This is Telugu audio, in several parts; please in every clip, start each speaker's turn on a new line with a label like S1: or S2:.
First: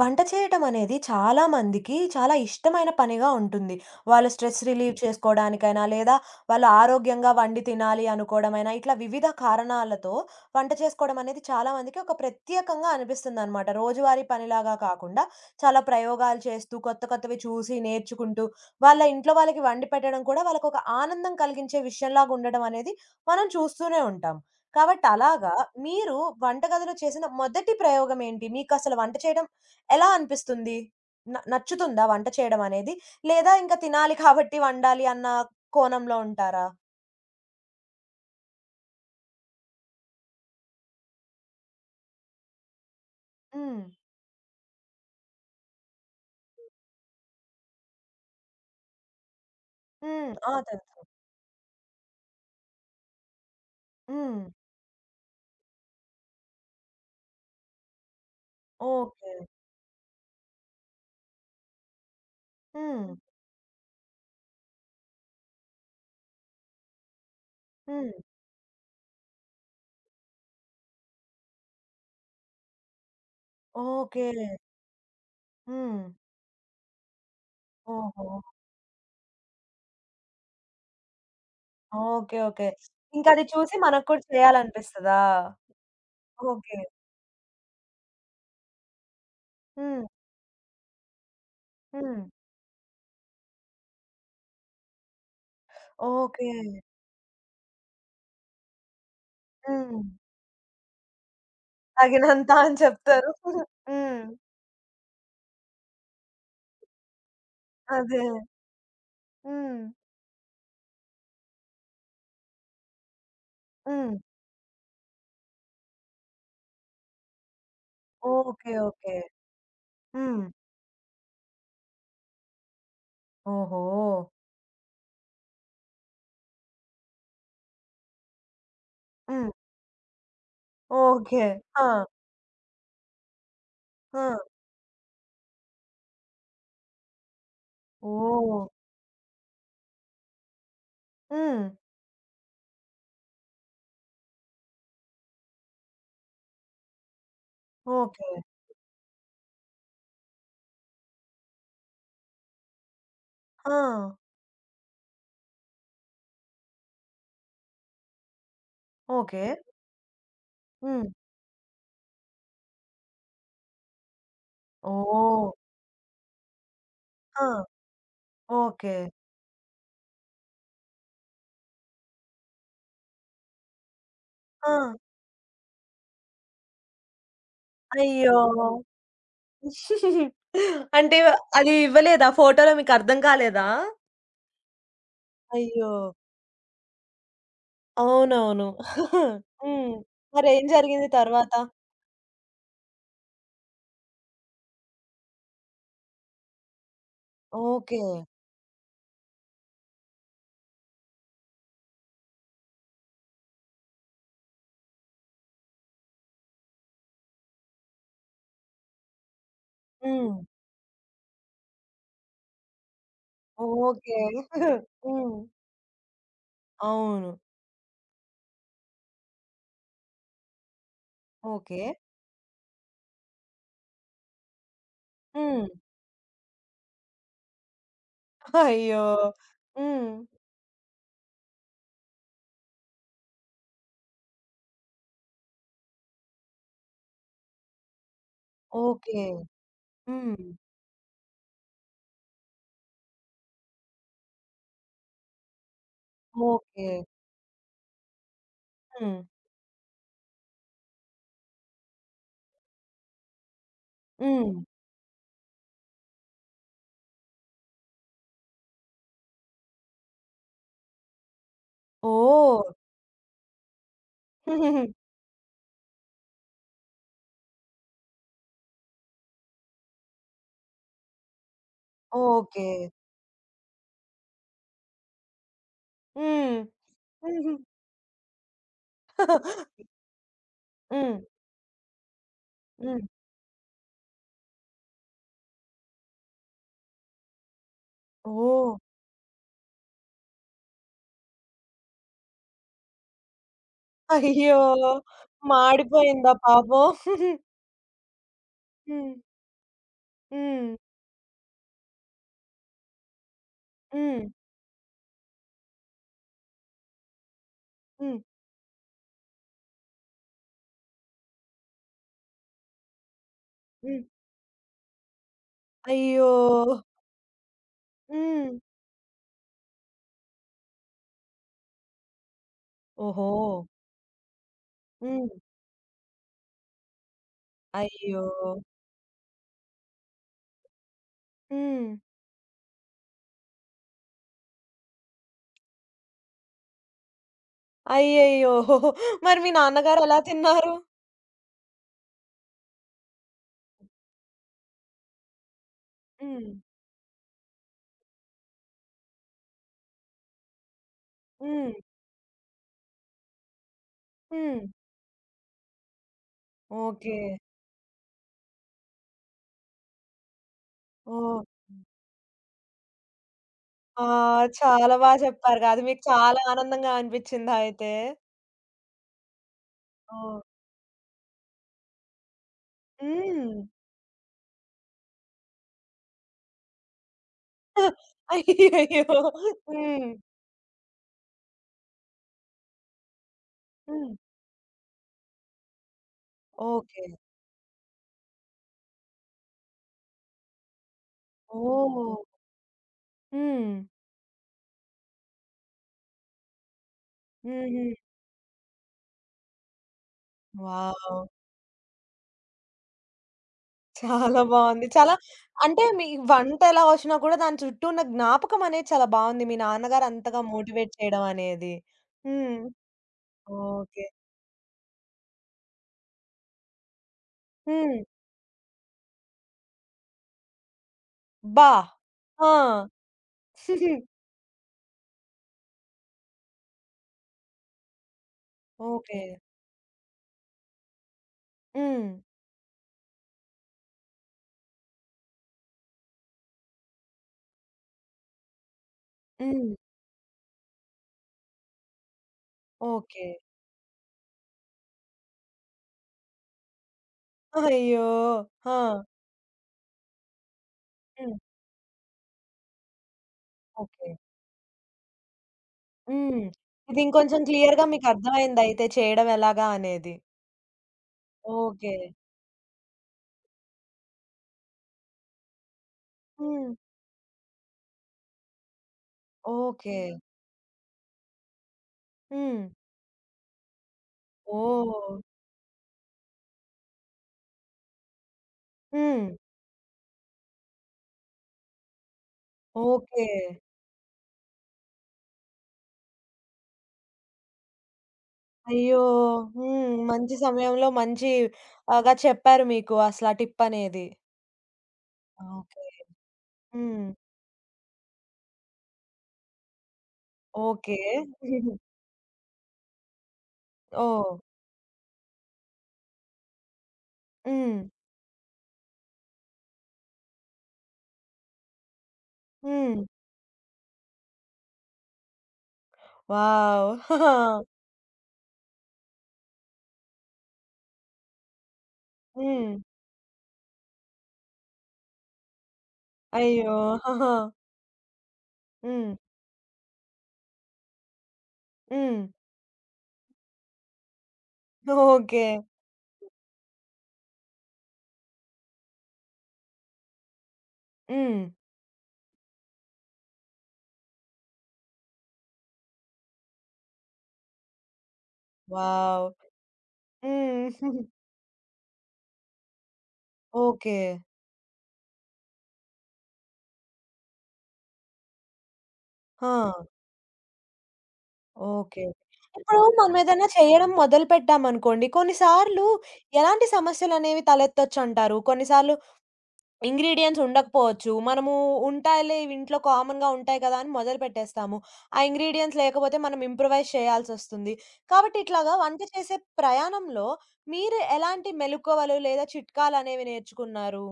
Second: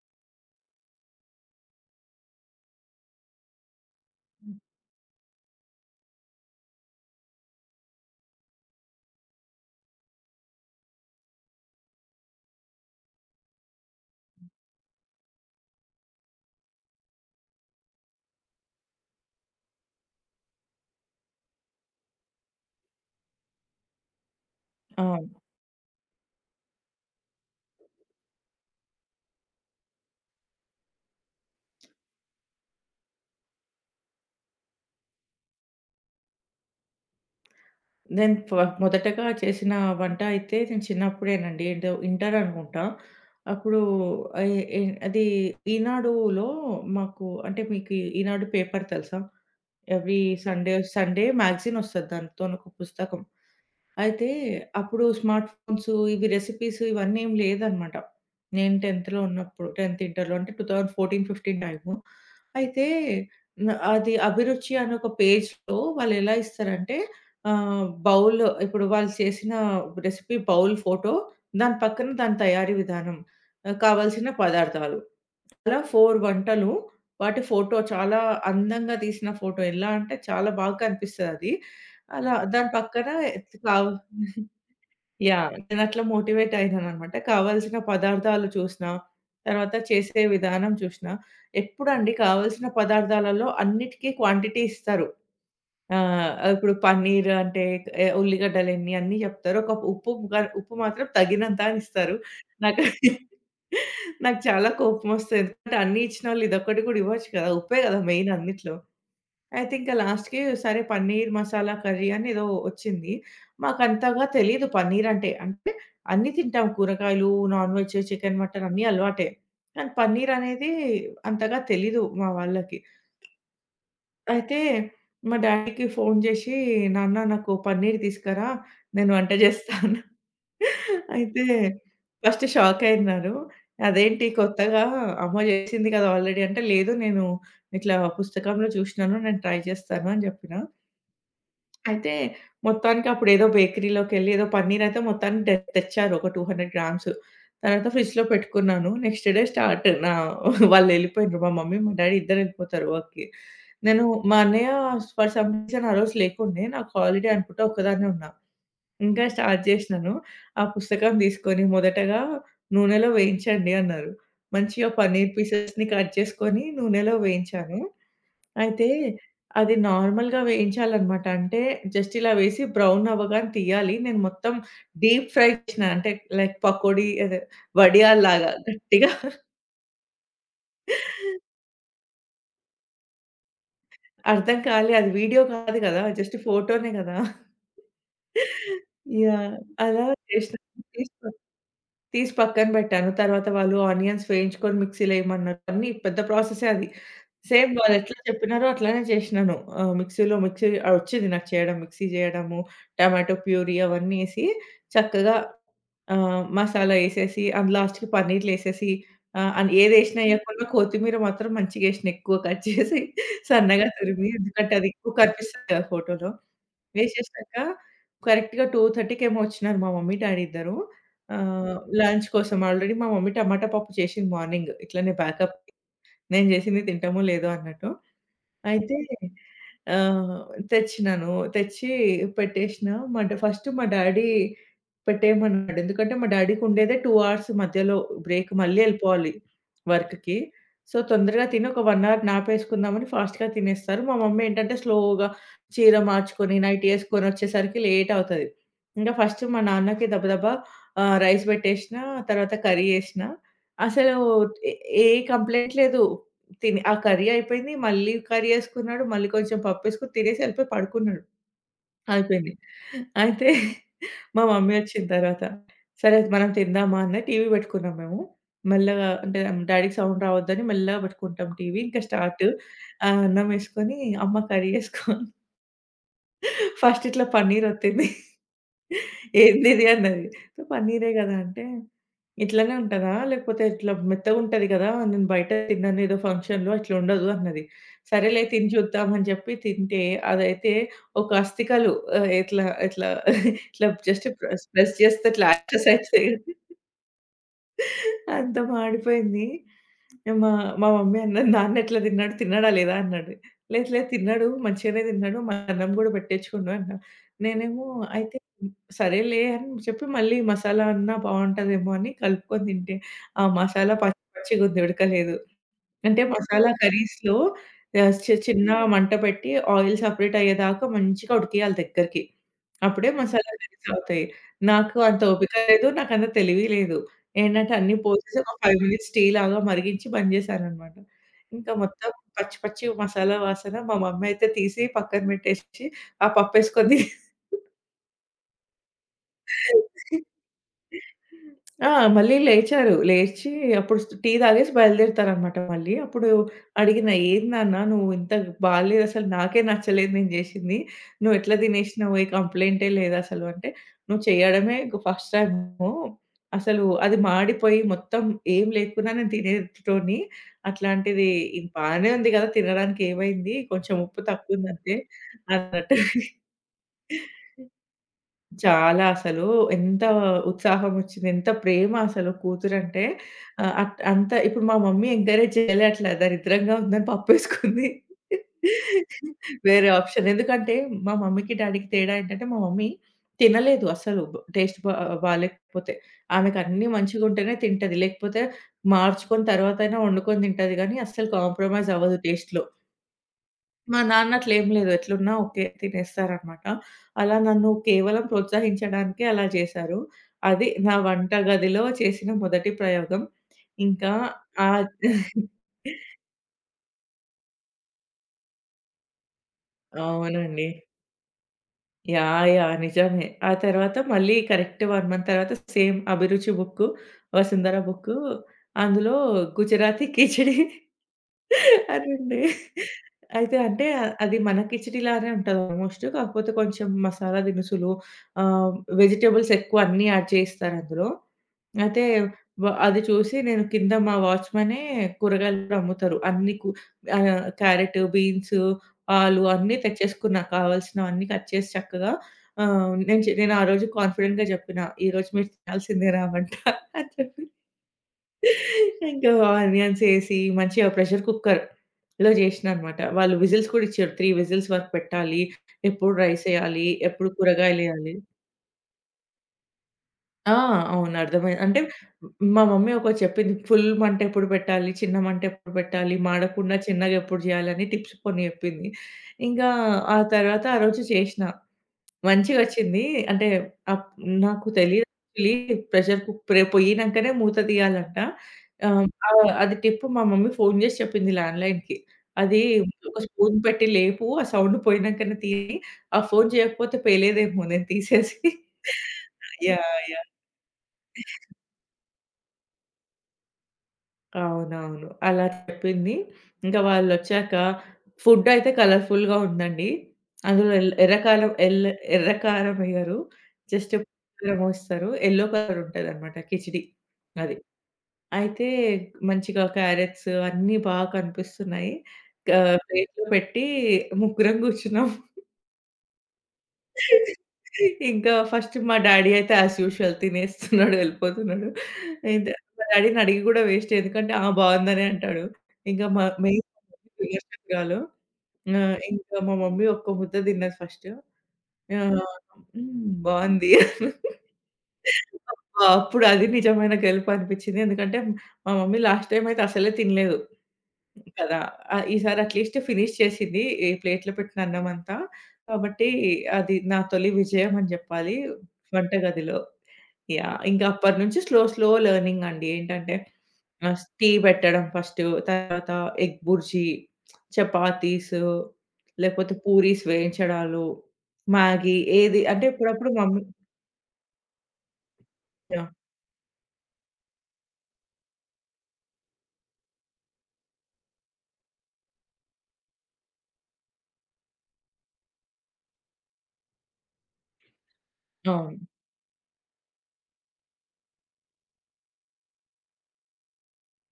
S1: వంట చేయటం అనేది చాలా మందికి చాలా ఇష్టమైన పనిగా ఉంటుంది. వాళ్ళు స్ట్రెస్ రిలీవ్ చేసుకోవడానికైనా, లేదా వాళ్ళు ఆరోగ్యంగా వండి తినాలి అనుకోవడమైనా, ఇట్లా వివిధ కారణాలతో వంట చేసుకోవడం అనేది చాలా మందికి ఒక ప్రత్యేకంగా అనిపిస్తుందనమాట. రోజువారీ పనిలాగా కాకుండా చాలా ప్రయోగాలు చేస్తూ, కొత్త కొత్తవి చూసి నేర్చుకుంటూ, వాళ్ళ ఇంట్లో వాళ్ళకి వండి పెట్టడం కూడా వాళ్ళకొక ఆనందం కలిగించే విషయంలాగా ఉండడం అనేది మనం చూస్తూనే ఉంటాం. కాబట్టి
S2: అవును.
S1: అలాగా మీరు వంటగదిలో చేసిన మొదటి ప్రయోగం ఏంటి? మీకసలు వంట చేయడం ఎలా అనిపిస్తుంది? నచ్చుతుందా వంట చేయడం అనేది? లేదా ఇంకా తినాలి కాబట్టి వండాలి అన్న కోణంలో ఉంటారా?
S2: నేను ఫ మొదటగా చేసిన వంట అయితే నేను చిన్నప్పుడేనండి. ఏంటో ఇంటర్ అనుకుంటా. అప్పుడు
S1: హ్మ్.
S2: ఆహ్, ఎ అది ఈనాడులో మాకు అంటే మీకు ఈనాడు పేపర్ తెలుసా? ఎవ్రీ
S1: హ్మ్. ఆ!
S2: సండే,
S1: తెలుసు.
S2: సండే మ్యాగజైన్ ఒస్తది దాంతోని ఒక పుస్తకం. అయితే
S1: హ్మ్.
S2: అప్పుడు స్మార్ట్ ఫోన్స్ ఇవి రెసిపీస్ ఇవన్నీ ఏం లేదనమాట. నేను 10థ్‌లో
S1: ఓకే.
S2: ఉన్నప్పుడు 10థ్, ఇంటర్‌లో అంటే 2014, 15 టైము. అయితే
S1: హ్మ్.
S2: అది అభిరుచి అనే ఒక పేజ్‌లో వాళ్ళెలా ఇస్తారంటే
S1: హ్మ్.
S2: బౌల్ ఇప్పుడు వాళ్ళు చేసిన రెసిపీ బౌల్ ఫోటో, దాని పక్కన దాని తయారీ విధానం,
S1: ఓకే.
S2: కావాల్సిన పదార్థాలు. అలా
S1: హ్మ్.
S2: 4 వంటలు, వాటి ఫోటో చాలా
S1: ఓహో!
S2: అందంగా తీసిన ఫోటో. ఎలా అంటే చాలా బాగా కనిపిస్తదది. అలా
S1: ఓకే. ఓకే.
S2: దాని పక్కన
S1: ఇంకది చూసి
S2: కావ్
S1: మనకు కూడా చేయాలనిపిస్తదా?
S2: యాహ్, నేనట్లా మోటివేట్
S1: ఓకే.
S2: అయినాననమాట. కావాల్సిన పదార్థాలు చూసిన, తర్వాత
S1: హ్మ్.
S2: చేసే విధానం చూసిన. ఎప్పుడండి
S1: హ్మ్.
S2: కావాల్సిన పదార్థాలలో అన్నిటికి క్వాంటిటీ ఇస్తారు. ఆ!
S1: ఓకే.
S2: ఇప్పుడు పన్నీర్ అంటే ఉల్లిగడ్డలెన్ని అన్నీ జెప్తారు. ఒక
S1: హ్మ్.
S2: ఉప్పు గ ఉప్పు మాత్రం తగినంత అని ఇస్తారు.
S1: తగినంత అని
S2: నాకు
S1: చెప్తారు. హ్మ్.
S2: నాకు చాలా కోపమొస్తది. ఎందుకంటే అన్నీ ఇచ్చినోళ్ళు ఇదొక్కటి గూడా ఇవ్వచ్చు కదా! ఉప్పే గదా!
S1: అదే.
S2: మెయిన్ అన్నిట్లో. అయితే
S1: హ్మ్.
S2: ఇంకా లాస్ట్‌కి సరే పన్నీర్ మసాలా కర్రీ అని ఏదో వచ్చింది.
S1: హ్మ్.
S2: మాకంతగా తెలీదు పన్నీర్ అంటే. అంటే అన్నీ తింటాం కూరగాయలు, non veg, chicken, mutton
S1: okay.
S2: అన్నీ
S1: ఓకే.
S2: అలవాటే. కానీ పన్నీర్
S1: హ్మ్.
S2: అనేది అంతగా తెలీదు మా వాళ్ళకి.
S1: ఓహో!
S2: అయితే మా డ్యాడీకి ఫోను జేషి, "నాన్న నాకు పన్నీర్ తీసుకురా, నేను వంట
S1: హ్మ్.
S2: జేస్తా" అన్నా.
S1: ఓకే.
S2: అయితే
S1: ఆ!
S2: ఫస్ట్ షాకయినారు. అదేంటి
S1: ఆ!
S2: కొత్తగా అమ్మ జేసింది కదా ఆల్రెడీ అంటే, లేదు నేను ఇట్లా
S1: ఓహ్!
S2: పుస్తకంలో చూషినాను, నేను ట్రై జేస్తాను అని జెప్పినా.
S1: హ్మ్.
S2: అయితే మొత్తానికి అప్పుడేదో బేకరీలోకెళ్ళి ఏదో పన్నీర్ అయితే మొత్తానికి తెచ్చారు ఒక 200 గ్రామ్స్. తర్వాత ఫ్రిడ్జ్‌లో
S1: ఓకే.
S2: పెట్టుకున్నాను. నెక్స్ట్ డే స్టార్ట్ నా. వాళ్ళెళ్ళిపోయిండ్రు. మా మమ్మీ, మా డ్యాడీ ఇద్దరెళ్ళిపోతారు వర్క్‌కి.
S1: ఆ!
S2: నేను మా అన్నయ్య ఫర్ సమ్ రీజన్ ఆ రోజు లేకుండే. నాకు హాలిడే అనుకుంటా ఒక్కదాన్నే ఉన్నా. ఇంకా
S1: ఓకే.
S2: స్టార్ట్ చేసినాను. ఆ
S1: హ్మ్.
S2: పుస్తకం తీసుకొని మొదటగా నూనెలో వేయించండి అన్నారు. మంచిగా పన్నీర్
S1: ఓహ్!
S2: పీసెస్‌ని కట్ చేసుకొని నూనెలో
S1: ఆ!
S2: వేయించాను. అయితే
S1: ఓకే.
S2: అది నార్మల్‌గా వేయించాలనమాట. అంటే జస్ట్ ఇలా వేసి బ్రౌన్ అవ్వగానే తీయాలి. నేను మొత్తం
S1: ఆ!
S2: డీప్ ఫ్రై చేసినా. అంటే లైక్ పకోడీ అదే
S1: అయ్యో!
S2: వడియాల్లాగా గట్టిగా.
S1: అంటే అది ఇవ్వలేదా? ఫోటోలో మీకర్థం కాలేదా?
S2: అర్థం కాలే. అది వీడియో కాదు
S1: అయ్యో!
S2: గదా! జస్ట్ ఫోటోనే గదా!
S1: అవునవును.
S2: యాహ్,
S1: హ్మ్.
S2: అలా చేసినా.
S1: మరేం జరిగింది
S2: తీసి ప
S1: తర్వాత?
S2: తీసి పక్కన బెట్టాను. తర్వాత వాళ్ళు ఆనియన్స్ వేయించుకొని మిక్సీలో ఏయమన్నారు. అన్నీ పెద్ద ప్రాసెసే అది. Same
S1: okay.
S2: వాళ్ళెట్లా చెప్పినారో అట్లనే చేసినాను. ఆహ్, మిక్సీలో మిక్సీ ఆహ్, వచ్చింది నాకు చేయడం. మిక్సీ జేయడము, టమాటో ప్యూరీ అవన్నీ ఏసి చక్కగా మసాలా ఏసేసి అండ్ లాస్ట్‌కి పన్నీర్‌లేసేసి ఆహ్, అన్ ఏదేసినా
S1: హ్మ్.
S2: ఎయకుండా కొత్తిమీర మాత్రం మంచిగేసినా ఎక్కువ కట్ చేసి. సన్నగా
S1: ఓకే.
S2: తురిమి ఎందుకంటే అది ఎక్కువ
S1: హ్మ్.
S2: కనిపిస్తది కదా ఫోటోలో.
S1: అవును.
S2: వేసేసాక కరెక్ట్‌గా 2:30కేమో వచ్చినారు మా మమ్మీ, డ్యాడీ ఇద్దరు.
S1: ఓకే.
S2: లంచ్ కోసం ఆల్రెడీ మా మమ్మీ టమాటా పప్పు చేసింది మార్నింగ్. ఇట్లనే
S1: హ్మ్.
S2: బ్యాకప్‌కి. నేను చేసింది తింటామో లేదో అన్నట్టు. అయితే
S1: అయ్యో! హ్మ్.
S2: ఆహ్, తెచ్చినాను. తెచ్చి పెట్టేసిన. మా డా ఫస్ట్ మా డాడీ పెట్టేయమన్నాడు. ఎందుకంటే మా డాడీకుండేదే 2 అవర్స్ మధ్యలో బ్రేక్. మళ్ళీ
S1: ఓకే.
S2: ఎళ్ళిపోవాలి వర్క్‌కి.
S1: హ్మ్.
S2: సో, తొందరగా తిని ఒక 1 అవర్ నాపేసుకుందామని ఫాస్ట్‌గా తినేస్తారు. మా మమ్మీ ఏంటంటే స్లోగా చీర మార్చుకొని, నైటీ
S1: ఓకే.
S2: యేసుకొని వచ్చేసరికి లేట్ అవుతది. ఇంగా
S1: హ్మ్.
S2: ఫస్ట్ మా నాన్నకి దబదబా రైస్ పెట్టేసిన. తర్వాత కర్రీ యేసిన. అసలు
S1: హ్మ్.
S2: ఏ ఏ కంప్లెయింట్ లేదు. తిని ఆ కర్రీ అయిపోయింది. మళ్ళీ కర్రీ యేసుకున్నాడు. మళ్ళీ కొంచెం పప్పేసుకొని తినేసి ఎళ్ళిపోయి పడుకున్నాడు. అయిపోయింది.
S1: ఓహ్!
S2: అయితే మా మమ్మీ వచ్చిన తర్వాత, సరే మనం తిందామా అన్న టీవీ పెట్టుకున్నాం మేము. మెల్లగా అంటే డ్యాడీకి సౌండ్ రావద్దని మెల్లగా పెట్టుకుంటాం టీవీ. ఇంకా స్టార్ట్.
S1: ఓకే.
S2: అన్నం యేసుకొని అమ్మ కర్రీ యేసుకో
S1: హ్మ్.
S2: ఫస్ట్ ఇట్లా
S1: హుహు.
S2: పన్నీర్ ఒత్తింది. ఏందిది అన్నది. సో, పన్నీరే
S1: హ్మ్.
S2: గదా! అంటే, ఇట్లనే
S1: హ్మ్.
S2: ఉంటదా? లేకపోతే ఇట్లా మెత్తగుంటది గదా! నేను బయట తిన్నాను ఏదో ఫంక్షన్‌లో ఇట్లుండదు అన్నది. సరేలే తిని
S1: ఓహ్!
S2: చూద్దాం అని చెప్పి తింటే అదైతే ఒక అస్థికలు ఇట్లా, ఇట్లా, ఇట్లా జస్ట్
S1: అయ్యో!
S2: ప్రెస్ ప్రెస్ చేస్తే ఇట్లా యాషెస్ అయితయి.
S1: మాడిపోయిందా పాపం?
S2: అంతా
S1: హ్మ్.
S2: మాడిపోయింది. మా
S1: హ్మ్.
S2: మా మమ్మీ అన్నది, "నాన్నెట్లా తిన్నాడు? తిన్నాడా లేదా?" అన్నాడు. "లేదు లేదు
S1: హ్మ్.
S2: తిన్నాడు. మంచిగానే తిన్నాడు. మా అన్నం గూడా పెట్టేచ్చుకుండు" అన్నా. నేనేమో
S1: హ్మ్.
S2: అయితే సరేలే అని చెప్పి మళ్ళీ మసాలా అన్నా బావుంటదేమో అని కలుపుకొని తింటే, ఆ మసాలా
S1: హ్మ్.
S2: పచ్చి పచ్చిగుంది ఉడకలేదు. అంటే
S1: అయ్యో!
S2: మసాలా కర్రీస్‌లో ఆహ్, చి
S1: హ్మ్.
S2: చిన్న మంట పెట్టి ఆయిల్ సెపరేట్ అయ్యేదాకా మంచిగా ఉడికియాలి దగ్గరికి. అప్పుడే
S1: ఓహో!
S2: మసాలా కర్రీస్ అవుతాయి. నాకు అంత
S1: హ్మ్.
S2: ఓపిక లేదు. నాకంత తెలివి లేదు. ఏంటంటే అన్నీ
S1: అయ్యో!
S2: పోసేసి ఒక 5 మినిట్స్ టీ లాగా మరిగించి బంద్ చేశాననమాట. ఇంకా
S1: హ్మ్.
S2: మొత్తం పచ్చి పచ్చి మసాలా వాసన మా మమ్మీ అయితే తీసి పక్కన పెట్టేసి ఆ పప్పేసుకొని.
S1: అయ్యయ్యో! మరి మీ నాన్నగారు ఎలా తిన్నారు?
S2: ఆ! మళ్ళీ లేచారు. లేచి అప్పుడు టీ తాగేసి బయలుదేరుతారనమాట మళ్ళీ. అప్పుడు
S1: హ్మ్.
S2: అడిగిన, "ఏంది నాన్న నువ్వు ఇంత బాలేదు అసలు నాకే నచ్చలేదు నేను జేశింది. నువ్వు ఎట్లా
S1: హ్మ్.
S2: తినేశినవు ఏ కంప్లెయింటే లేదసలు" అంటే, "నువ్వు
S1: హ్మ్.
S2: చేయడమే ఫస్ట్ టైము. అసలు
S1: ఓకే.
S2: అది మాడిపోయి మొత్తం ఏం లేకున్నా నేను తినేటోడిని. అట్లాంటిది
S1: ఓహ్!
S2: ఇది బానే ఉంది గదా! తినడానికి ఏమైంది? కొంచెం
S1: ఆ!
S2: ఉప్పు
S1: చాలా
S2: తక్కువుందంతే"
S1: చెప్పారు కదా! అది
S2: అన్నట్టు.
S1: మీకు చాలా ఆనందంగా అనిపిచ్చిందా అయితే?
S2: చాలా అసలు. ఎంత
S1: ఓహ్!
S2: ఉత్సాహమొచ్చింది. ఎంత ప్రేమ అసలు కూతురంటే.
S1: హ్మ్.
S2: ఆహ్, అట్ అంత ఇప్పుడు మా మమ్మీ ఎంకరేజ్ చేయలే అట్లా దరిద్రంగా ఉందని పప్పేసుకుంది.
S1: అయ్యయ్యో!
S2: వేరే
S1: హ్మ్.
S2: ఆప్షన్. ఎందుకంటే మా మమ్మీకి, డ్యాడీకి తేడా ఏంటంటే మా మమ్మీ తినలేదు
S1: హ్మ్.
S2: అసలు. టేస్ట్ బా బాలేకపోతే. ఆమెకన్నీ
S1: ఓకే.
S2: మంచిగుంటేనే తింటది. లేకపోతే మార్చుకొని తర్వాతైనా వండుకొని తింటది గానీ అస్సలు కాంప్రమైజ్
S1: ఓహ్!
S2: అవ్వదు టేస్ట్‌లో.
S1: హ్మ్.
S2: మా నాన్న అట్లేం లేదు. ఎట్లున్నా ఓకే. తినేస్తారనమాట. అలా నన్ను
S1: హుహు.
S2: కేవలం ప్రోత్సహించడానికే అలా చేశారు. అది నా
S1: వావ్!
S2: వంట గదిలో చేసిన మొదటి ప్రయోగం. ఇంకా
S1: చాలా
S2: ఆ
S1: బావుంది. చాలా అంటే మీ వంట ఎలా వచ్చినా కూడా దాని చుట్టూ ఉన్న జ్ఞాపకం అనేది చాలా బావుంది. మీ నాన్నగారు అంతగా
S2: అవునండి.
S1: మోటివేట్ చేయడం అనేది.
S2: యాహ్!
S1: హ్మ్.
S2: యాహ్! నిజమే. ఆ తర్వాత
S1: ఓకే.
S2: మళ్ళీ కరెక్ట్ 1 మంత్ తర్వాత సేమ్ అభిరుచి బుక్కు, వసుంధర
S1: హ్మ్.
S2: బుక్కు అందులో గుజరాతీ కిచిడి
S1: అబ్బా!
S2: అదండి.
S1: ఆ!
S2: అయితే అంటే అది మన కిచిడిలానే ఉంటది ఆల్‌మోస్ట్. కాకపోతే కొంచెం మసాలా దినుసులు ఆహ్,
S1: ఓకే.
S2: వెజిటబుల్స్ ఎక్కువ అన్నీ యాడ్ చేయిస్తారందులో. అయితే
S1: హ్మ్.
S2: అది చూసి నేను కింద మా వాచ్‌మనే కూరగాయలు కూడా అమ్ముతారు. క్యారెట్, బీన్స్, ఆలు
S1: హ్మ్.
S2: అన్నీ తెచ్చేసుకున్నా కావాల్సినవన్నీ కట్ చేసి చక్కగా. ఆహ్, నేను
S1: ఓకే.
S2: చే నేను ఆ రోజు కాన్ఫిడెంట్‌గా జెప్పిన, "ఈరోజు మీరు తినాల్సిందే నా వంట" అని చెప్పి.
S1: అయ్యో! ఆ!
S2: ఇంకా ఆనియన్స్ ఏసి మంచిగా ప్రెషర్
S1: హ్మ్.
S2: కుక్కర్‌లో జేసిననమాట. వాళ్ళు విజిల్స్ కూడా
S1: ఓకే.
S2: ఇచ్చారు. 3 విజిల్స్ వరకు పెట్టాలి. ఎప్పుడు
S1: హ్మ్.
S2: రైస్ ఎయాలి,
S1: ఇది
S2: ఎప్పుడు
S1: ఇంకొంచెం క్లియర్‌గా
S2: కూరగాయలేయాలి.
S1: మీకర్థమైందయితే చేయడం ఎలాగా అనేది.
S2: ఆ! అవును. అర్థమైంది. అంటే
S1: ఓకే.
S2: మా మమ్మీ ఒకటి చెప్పింది. ఫుల్ మంట ఎప్పుడు పెట్టాలి, చిన్న మంట ఎప్పుడు పెట్టాలి,
S1: హ్మ్.
S2: మాడకుండా చిన్నగా ఎప్పుడు జేయాలని టిప్స్ కొన్ని జెప్పింది. ఇంకా
S1: ఓకే.
S2: ఆ తర్వాత ఆ రోజు చేసిన.
S1: హ్మ్.
S2: మంచిగొచ్చింది. అంటే అప్ నాకు తెలీదు
S1: ఓహ్!
S2: యాక్చువల్లీ ప్రెషర్ కుక్ పొయ్యినంకనే మూత తీయాలంట. ఆహ్,
S1: హ్మ్.
S2: ఆహ్, అది టిప్ మా మమ్మీ ఫోను జేసి చెప్పింది ల్యాండ్‌లైన్‌కి. అది ఒక
S1: ఓకే.
S2: స్పూన్ పెట్టి లేపు, ఆ సౌండ్ పోయినంకనే తీయి. ఆ ఫోను చేయకపోతే పేలేదేమో నేను తీసేసి.
S1: అయ్యో! హ్మ్.
S2: యాహ్! యాహ్!
S1: మంచి సమయంలో మంచి ఆగా చెప్పారు మీకు అసలా టిప్ అనేది.
S2: అవునవును.
S1: ఆ!
S2: అలా
S1: ఓకే.
S2: చెప్పింది. ఇంకా
S1: హ్మ్.
S2: వాళ్ళొచ్చాక ఫుడ్డయితే కలర్‌ఫుల్‌గా ఉందండి. అందులో ఎల్
S1: ఓకే.
S2: ఎర్ర కారం ఎల్ ఎర్ర కారం ఎయ్యరు. జస్ట్
S1: ఓహ్!
S2: కారమేస్తారు. యెల్లో కలర్ ఉంటదనమాట కిచిడి. అది.
S1: హ్మ్.
S2: అయితే మంచిగా క్యారెట్స్ అన్నీ బా కనిపిస్తున్నాయి. క
S1: హ్మ్.
S2: ప్లేట్‌లో పెట్టి ముగ్గురం కూర్చున్నాం.
S1: వావ్!
S2: ఇంకా ఫస్ట్ మా డాడీ అయితే యాజ్ యూజువల్ తినేస్తున్నాడు, వెళ్ళిపోతున్నాడు. అయితే
S1: హ్మ్.
S2: మా డాడీని అడిగి గూడా వేస్ట్ ఎందుకంటే ఆ! బావుందనే అంటాడు. ఇంకా మా మెయిన్
S1: అయ్యో!
S2: విమర్శకురాలు. ఆ!
S1: హ్మ్.
S2: ఇంకా మా మమ్మీ ఒక్క ముద్ద తిన్నది ఫస్ట్. ఆహ్,
S1: హ్మ్.
S2: హ్మ్. బావుంది.
S1: ఓకే.
S2: అబ్బా! అప్పుడు అది నిజమైన గెలుపు అనిపించింది. ఎందుకంటే మా మమ్మీ లాస్ట్ టైమ్ అయితే అసలే తినలేదు
S1: హ్మ్.
S2: కదా! ఈసారి అట్‌లీస్ట్ ఫినిష్ చేసింది. ఈ ప్లేట్‌లో పెట్టిన అన్నమంతా. కాబట్టి అది నా తొలి విజయం అని జెప్పాలి
S1: వావ్!
S2: వంటగదిలో.
S1: హ్మ్.
S2: యాహ్! ఇంక అప్పటినుంచి స్లో, స్లో లెర్నింగ్ అండి. ఏంటంటే
S1: ఓకే.
S2: టీ పెట్టడం ఫస్టు. తర్వాత ఎగ్ బుర్జీ, చపాతీసు, లేకపోతే
S1: ఆ!
S2: పూరీస్ వేయించడాలు, మ్యాగీ
S1: ఓకే.
S2: ఏది అంటే
S1: ఇప్పుడు
S2: ఇప్పుడప్పుడు
S1: మనం
S2: మమ్మీ.
S1: ఏదైనా చేయడం మొదలుపెట్టామనుకోండి, కొన్నిసార్లు
S2: యాహ్!
S1: ఎలాంటి సమస్యలనేవి తలెత్తొచ్చంటారు? కొన్నిసార్లు ఇంగ్రీడియెంట్స్ ఉండకపోవచ్చు. మనము ఉంటాయిలే ఇవి ఇంట్లో కామన్‌గా ఉంటాయి కదా! అని మొదలుపెట్టేస్తాము. ఆ ఇంగ్రీడియెంట్స్ లేకపోతే మనం ఇంప్రూవైజ్ చేయాల్సొస్తుంది. కాబట్టి ఇట్లాగా
S2: అవును.
S1: వంట చేసే ప్రయాణంలో మీరు ఎలాంటి మెళకువలు లేదా చిట్కాలనేవి నేర్చుకున్నారు?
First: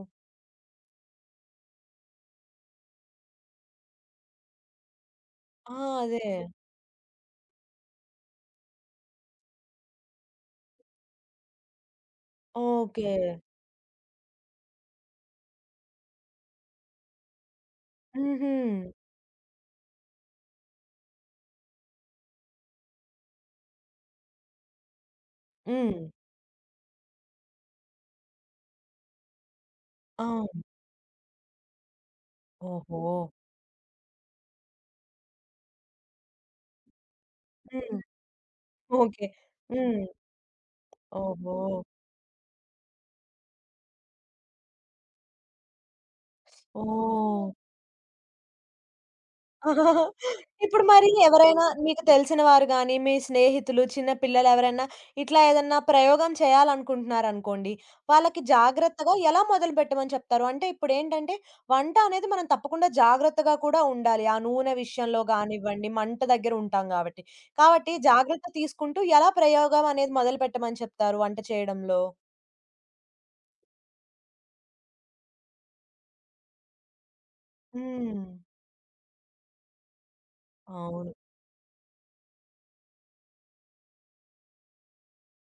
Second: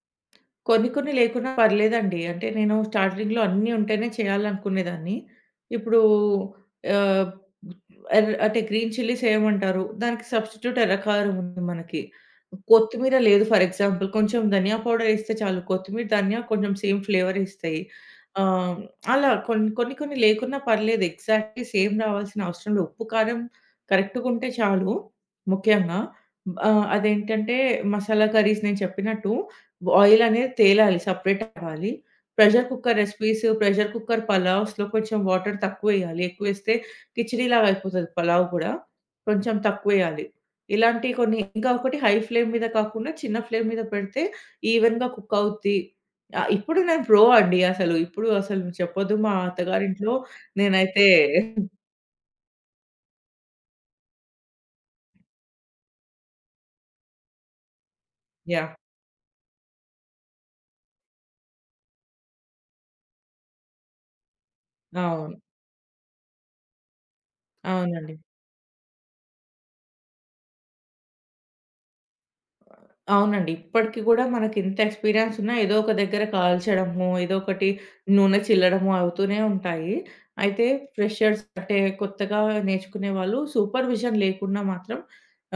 S2: కొన్ని కొన్ని లేకున్నా పర్లేదండి. అంటే నేను స్టార్టింగ్‌లో అన్నీ ఉంటేనే చేయాలనుకునేదాన్ని.
S1: ఆ!
S2: ఇప్పుడు
S1: అదే.
S2: ఆహ్, ఎర్ర అంటే గ్రీన్ చిల్లీస్ ఏయమంటారు. దానికి సబ్‌స్టిట్యూట్ ఎర్రకారం ఉంది మనకి.
S1: ఓకే.
S2: కొత్తిమీర లేదు ఫర్ ఎగ్జాంపుల్. కొంచెం ధనియా పౌడర్ ఏస్తే చాలు. కొత్తిమీర, ధనియా కొంచెం సేమ్ ఫ్లేవర్ ఇస్తాయి.
S1: హుహు.
S2: ఆహ్, అలా కొన్ని కొన్ని కొన్ని లేకున్నా పర్లేదు. ఎగ్జాక్ట్‌లీ సేమ్ రావాల్సిన అవసరం లేదు. ఉప్పు, కారం కరెక్ట్‌గా ఉంటే చాలు ముఖ్యంగా.
S1: హ్మ్.
S2: అదేంటంటే మసాలా కర్రీస్ నేను చెప్పినట్టు ఆయిల్ అనేది
S1: అవును.
S2: తేలాలి. సెపరేట్ అవ్వాలి. ప్రెషర్ కుక్కర్
S1: ఓహో!
S2: రెసిపీస్, ప్రెషర్ కుక్కర్ పలావ్స్‌లో కొంచెం వాటర్ తక్కువేయాలి. ఎక్కువేస్తే కిచిడీలాగా
S1: హ్మ్.
S2: అయిపోతది పలావ్ కూడా.
S1: ఓకే.
S2: కొంచెం
S1: హ్మ్.
S2: తక్కువేయాలి. ఇలాంటి కొన్ని
S1: ఓహో!
S2: ఇంకా ఒకటి హై ఫ్లేమ్ మీద కాకుండా చిన్న ఫ్లేమ్ మీద పెడితే ఈవెన్‌గా కుక్ అవుద్ది. ఇప్పుడు నేను ప్రో
S1: ఓహ్!
S2: అండి అసలు. ఇప్పుడు అసలు చెప్పొద్దు మా అత్తగారింట్లో
S1: ఇప్పుడు
S2: నేనైతే.
S1: మరి ఎవరైనా మీకు తెలిసిన వారు గాని, మీ స్నేహితులు, చిన్న పిల్లలెవరైనా ఇట్లా ఏదన్నా ప్రయోగం చేయాలనుకుంటున్నారనుకోండి, వాళ్ళకి
S2: యాహ్!
S1: జాగ్రత్తగా ఎలా మొదలుపెట్టమని చెప్తారు? అంటే ఇప్పుడేంటంటే వంట అనేది మనం తప్పకుండా జాగ్రత్తగా కూడా ఉండాలి. ఆ నూనె విషయంలో
S2: అవును.
S1: గానివ్వండి, మంట దగ్గర ఉంటాం గాబట్టి. కాబట్టి
S2: అవునండి.
S1: జాగ్రత్త తీసుకుంటూ ఎలా ప్రయోగం అనేది మొదలుపెట్టమని చెప్తారు వంట చేయడంలో?
S2: అవునండి. ఇప్పటికి గూడా మనకింత ఎక్స్‌పీరియన్స్ ఉన్నా ఏదో ఒక దగ్గర కాల్చడము, ఏదో ఒకటి
S1: హ్మ్.
S2: నూనె చిల్లడము అవుతూనే ఉంటాయి. అయితే
S1: అవును.
S2: ఫ్రెషర్స్ అంటే కొత్తగా నేర్చుకునే వాళ్ళు సూపర్విజన్ లేకుండా మాత్రం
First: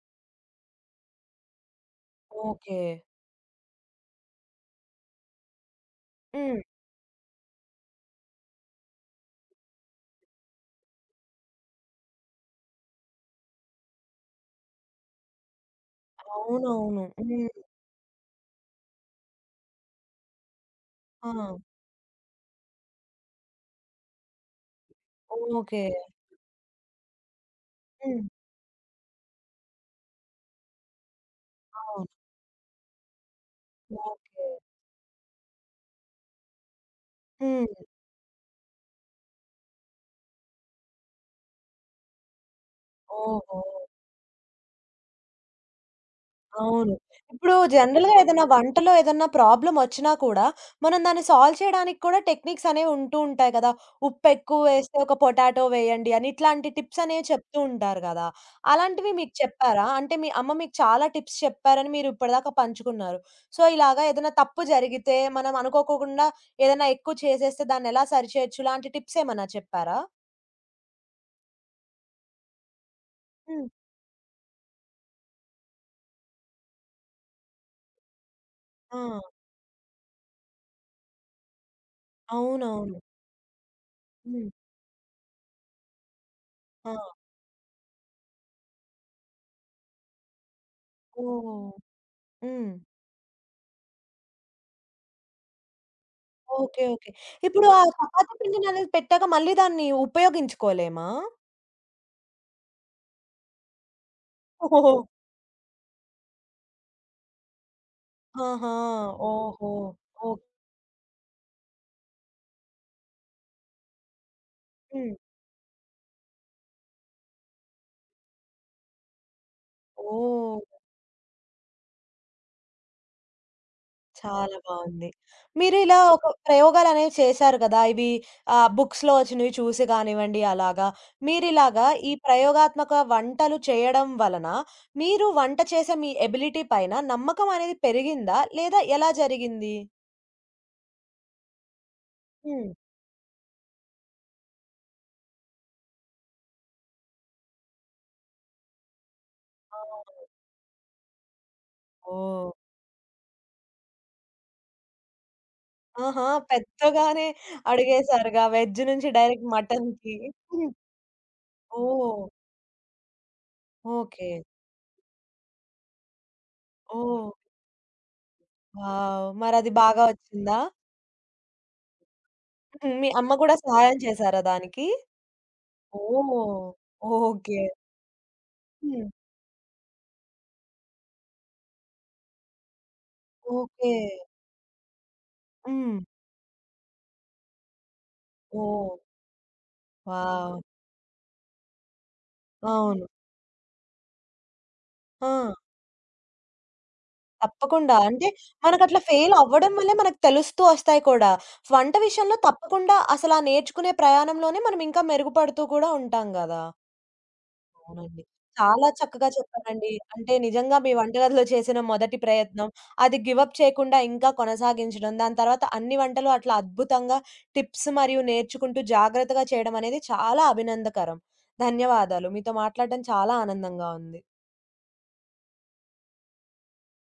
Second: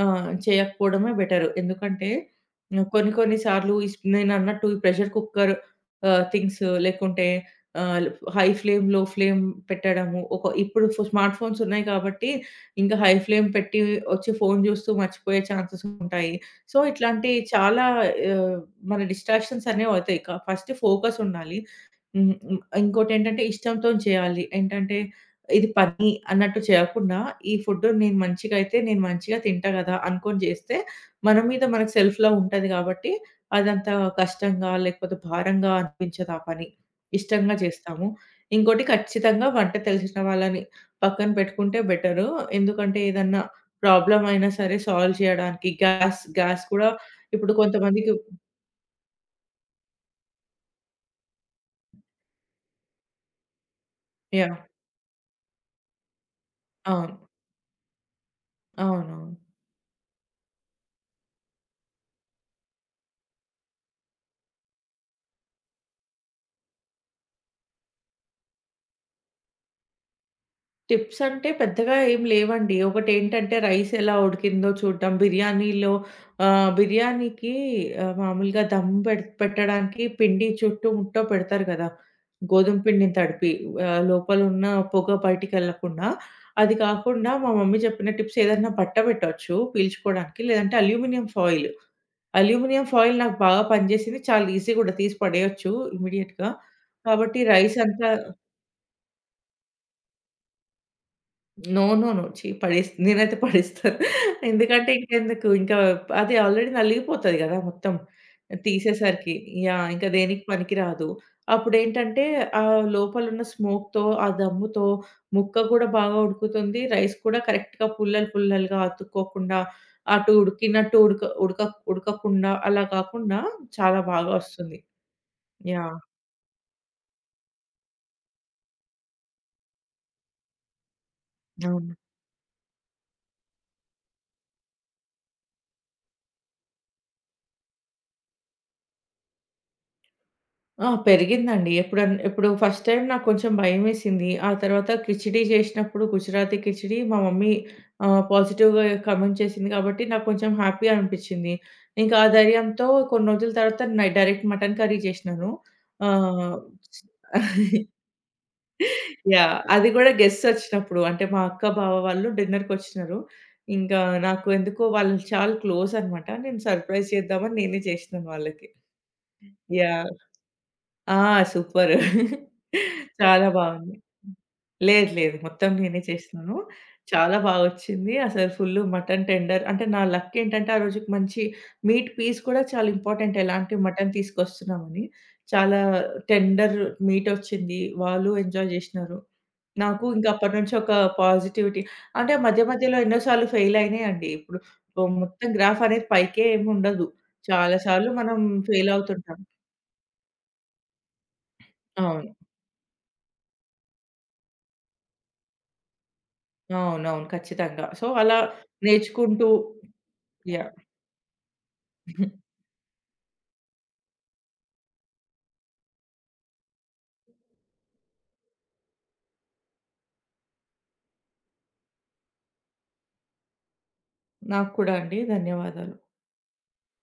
S2: చేయకపోవడమే బెటరు. ఎందుకంటే
S1: ఓకే.
S2: కొన్ని కొన్ని సార్లు నేనన్నట్టు ఈ ప్రెషర్ కుక్కర్
S1: హ్మ్.
S2: థింగ్స్ లేకుంటే ఆహ్, హై ఫ్లేమ్, లో ఫ్లేమ్ పెట్టడము. ఇప్పుడు స్మార్ట్ ఫోన్స్ ఉన్నాయి కాబట్టి, ఇంకా హై ఫ్లేమ్ పెట్టి వచ్చి ఫోను జూస్తూ మర్చిపోయే ఛాన్సెస్ ఉంటాయి. సో,
S1: అవునవును.
S2: ఇట్లాంటి
S1: హ్మ్.
S2: చాలా ఆహ్, మన డిస్ట్రాక్షన్స్ అనేవవుతాయి. ఫస్ట్
S1: ఆ!
S2: ఫోకసుండాలి. హ్మ్. హ్మ్. ఇంకోటేంటంటే ఇష్టంతోని చేయాలి. ఏంటంటే, ఇది
S1: ఓకే.
S2: పని అన్నట్టు చేయకుండా, ఈ ఫుడ్ నేను
S1: హ్మ్.
S2: మంచిగయితే, నేను మంచిగా తింటా గదా! అనుకోని జేస్తే, మన మీద మనకు
S1: అవును.
S2: సెల్ఫ్ లవ్ ఉంటది గాబట్టి, అదంత
S1: ఓకే.
S2: కష్టంగా, లేకపోతే భారంగా అనిపించదు ఆ పని. ఇష్టంగా
S1: హ్మ్.
S2: చేస్తాము. ఇంకోటి ఖచ్చితంగా వంట తెలిసిన వాళ్ళని పక్కన పెట్టుకుంటే బెటరు. ఎందుకంటే, ఏదన్నా
S1: ఓహో!
S2: ప్రాబ్లమ్ అయినా సరే సాల్వ్ చేయడానికి గ్యాస్ గ్యాస్ కూడా
S1: అవును.
S2: ఇప్పుడు
S1: ఇప్పుడు జనరల్‌గా
S2: కొంతమందికి.
S1: ఏదైనా వంటలో ఏదన్నా ప్రాబ్లమొచ్చినా కూడా, మనం దాన్ని సాల్వ్ చేయడానికి కూడా టెక్నిక్స్ అనేవి ఉంటూ ఉంటాయి కదా!
S2: యాహ్!
S1: ఉప్పెక్కువ వేస్తే ఒక పొటాటో వేయండి అని, ఇట్లాంటి టిప్స్
S2: అవును.
S1: అనేవి చెప్తూ ఉంటారు కదా! అలాంటివి
S2: అవునవును.
S1: మీకు చెప్పారా? అంటే మీ అమ్మ మీకు చాలా టిప్స్ చెప్పారని మీరు ఇప్పటిదాకా పంచుకున్నారు. సో, ఇలాగా ఏదైనా తప్పు జరిగితే మనం అనుకోకోకుండా ఏదైనా ఎక్కువ చేసేస్తే దాన్నెలా సరిచేయొచ్చు ఇలాంటి టిప్స్ ఏమన్నా చెప్పారా?
S2: టిప్స్ అంటే పెద్దగా ఏం లేవండి. ఒకటేంటంటే
S1: హ్మ్.
S2: రైస్ ఎలా ఉడికిందో చూడడం. బిర్యానీకి మామూలుగా దమ్
S1: ఆ!
S2: పెడ్ పెట్టడానికి పిండి చుట్టూ ముట్టో పెడతారు గదా! గోధుమ
S1: అవునవును.
S2: పిండిని తడిపి
S1: హ్మ్.
S2: లోపలున్న పొగ బయటికెళ్ళకుండా. అది
S1: ఆ!
S2: కాకుండా మా మమ్మీ చెప్పిన టిప్స్ ఏదన్నా బట్ట పెట్టొచ్చు పీల్చుకోవడానికి. లేదంటే అల్యూమినియం ఫాయిల్.
S1: ఓహ్! హ్మ్.
S2: అల్యూమినియం ఫాయిల్ నాకు బాగా పనిచేసింది. చాలా ఈజీ గూడా తీసి పడేయొచ్చు ఇమ్మీడియేట్‌గా.
S1: ఓకే. ఓకే.
S2: కాబట్టి
S1: ఇప్పుడు
S2: రైస్
S1: ఆ
S2: అంతా.
S1: చపాతీ పిండిననేది పెట్టాక మళ్ళీ దాన్ని ఉపయోగించుకోలేమా?
S2: నో. నో. నో. ఛీ! నేనైతే పడేస్తాను. ఎందుకంటే
S1: ఓహో!
S2: ఇంకెందుకు ఇంకా అది ఆల్రెడీ నలిగిపోతది గదా! మొత్తం
S1: ఆహా!
S2: తీసేసరికి.
S1: ఓహో!
S2: యాహ్! ఇంకా దేనికి
S1: ఓకే.
S2: పనికిరాదు. అప్పుడేంటంటే లోపలున్న స్మోక్‌తో, ఆ దమ్ముతో
S1: హ్మ్.
S2: ముక్క గూడా బాగా ఉడుకుతుంది. రైస్ కూడా కరెక్ట్‌గా పుల్లలు, పుల్లలుగా అతుక్కోకుండా అటు
S1: ఓహ్!
S2: ఉడికినట్టు ఉడక ఉడక ఉడకకుండా అలా కాకుండా చాలా బాగా
S1: చాలా
S2: వస్తుంది.
S1: బావుంది. మీరు ఇలా
S2: యాహ్!
S1: ఒక ప్రయోగాలనేవి చేశారు కదా! ఇవి బుక్స్‌లో వచ్చినవి చూసి కానివ్వండి అలాగా. మీరిలాగా
S2: అవును.
S1: ఈ ప్రయోగాత్మక వంటలు చేయడం వలన మీరు వంట చేసే మీ ఎబిలిటీ పైన నమ్మకం అనేది పెరిగిందా? లేదా ఎలా జరిగింది?
S2: ఆ! పెరిగిందండి. ఎప్పుడన్ ఇప్పుడు
S1: హ్మ్.
S2: ఫస్ట్ టైమ్ నాకు కొంచెం భయమేసింది. ఆ తర్వాత కిచిడీ చేసినప్పుడు గుజరాతీ కిచిడీ మా మమ్మీ పాజిటివ్‌గా కామెంట్ చేసింది
S1: ఆ!
S2: కాబట్టి నాకు కొంచెం హ్యాపీ అనిపిచ్చింది. ఇంకా ఆ
S1: ఓహ్!
S2: ధైర్యంతో కొన్ని రోజుల తర్వాత డైరెక్ట్ మటన్ కర్రీ చేసినాను.
S1: ఆహా!
S2: ఆహ్,
S1: పెద్దగానే అడిగేసారుగా వెజ్ నుంచి డైరెక్ట్
S2: యాహ్! అది కూడా
S1: మటన్‌కి.
S2: గెస్ట్స్
S1: హ్మ్.
S2: వచ్చినప్పుడు అంటే మా అక్క, బావ
S1: ఓహ్!
S2: వాళ్ళు డిన్నర్‌కొచ్చినారు. ఇంకా
S1: ఓకే.
S2: నాకు ఎందుకో వాళ్ళు చాలా క్లోజ్ అనమాట. నేను సర్ప్రైజ్
S1: ఓహ్!
S2: చేద్దామని నేనే చేసినాను వాళ్ళకి.
S1: వావ్! మరది బాగా
S2: యాహ్!
S1: వచ్చిందా?
S2: ఆ! సూపర్.
S1: హ్మ్. మీ అమ్మ
S2: చాలా
S1: కూడా సహాయం
S2: బాగుంది.
S1: చేసారా దానికి?
S2: లేదు, లేదు. మొత్తం నేనే
S1: ఓహ్!
S2: చేసినాను. చాలా
S1: ఓకే.
S2: బాగొచ్చింది. అసలు ఫుల్లు
S1: హ్మ్.
S2: మటన్ టెండర్ అంటే నా లక్ ఏంటంటే ఆ రోజుకి మంచి మీట్ పీస్ కూడా చాలా ఇంపార్టెంట్. ఎలాంటి
S1: ఓకే.
S2: మటన్ తీసుకొస్తున్నామని. చాలా
S1: హ్మ్.
S2: టెండర్ మీట్ ఒచ్చింది. వాళ్ళు ఎంజాయ్
S1: ఓహ్!
S2: జేసినారు. నాకు ఇంకా అప్పటి
S1: వావ్!
S2: నుంచి ఒక పాజిటివిటీ. అంటే మధ్య మధ్యలో
S1: అవును.
S2: ఎన్నో సార్లు ఫెయిల్ అయినాయండి. ఇప్పుడు
S1: ఆ!
S2: మొత్తం గ్రాఫ్ అనేది పైకే ఏముండదు. చాలా
S1: తప్పకుండా.
S2: సార్లు
S1: అంటే
S2: మనం ఫెయిల్
S1: మనకట్లా ఫెయిల్
S2: అవుతుంటాం.
S1: అవ్వడం వల్లే మనకు తెలుస్తూ వస్తాయి కూడా. వంట
S2: అవును.
S1: విషయంలో తప్పకుండా అసలా నేర్చుకునే ప్రయాణంలోనే మనం ఇంకా మెరుగుపడుతూ కూడా ఉంటాం గదా!
S2: అవునవును. ఖచ్చితంగా. సో,
S1: అవునండి.
S2: అలా
S1: చాలా చక్కగా
S2: నేర్చుకుంటూ.
S1: చెప్పారండి. అంటే నిజంగా
S2: యాహ్!
S1: మీ వంటగదిలో చేసిన మొదటి ప్రయత్నం, అది గివ్ అప్ చేయకుండా ఇంకా కొనసాగించడం, దాని తర్వాత అన్ని వంటలు అట్లా అద్భుతంగా టిప్స్ మరియు నేర్చుకుంటూ జాగ్రత్తగా చేయడం అనేది చాలా అభినందకరం. ధన్యవాదాలు. మీతో మాట్లాడడం చాలా ఆనందంగా ఉంది.
S2: నాకు కూడా అండి. ధన్యవాదాలు.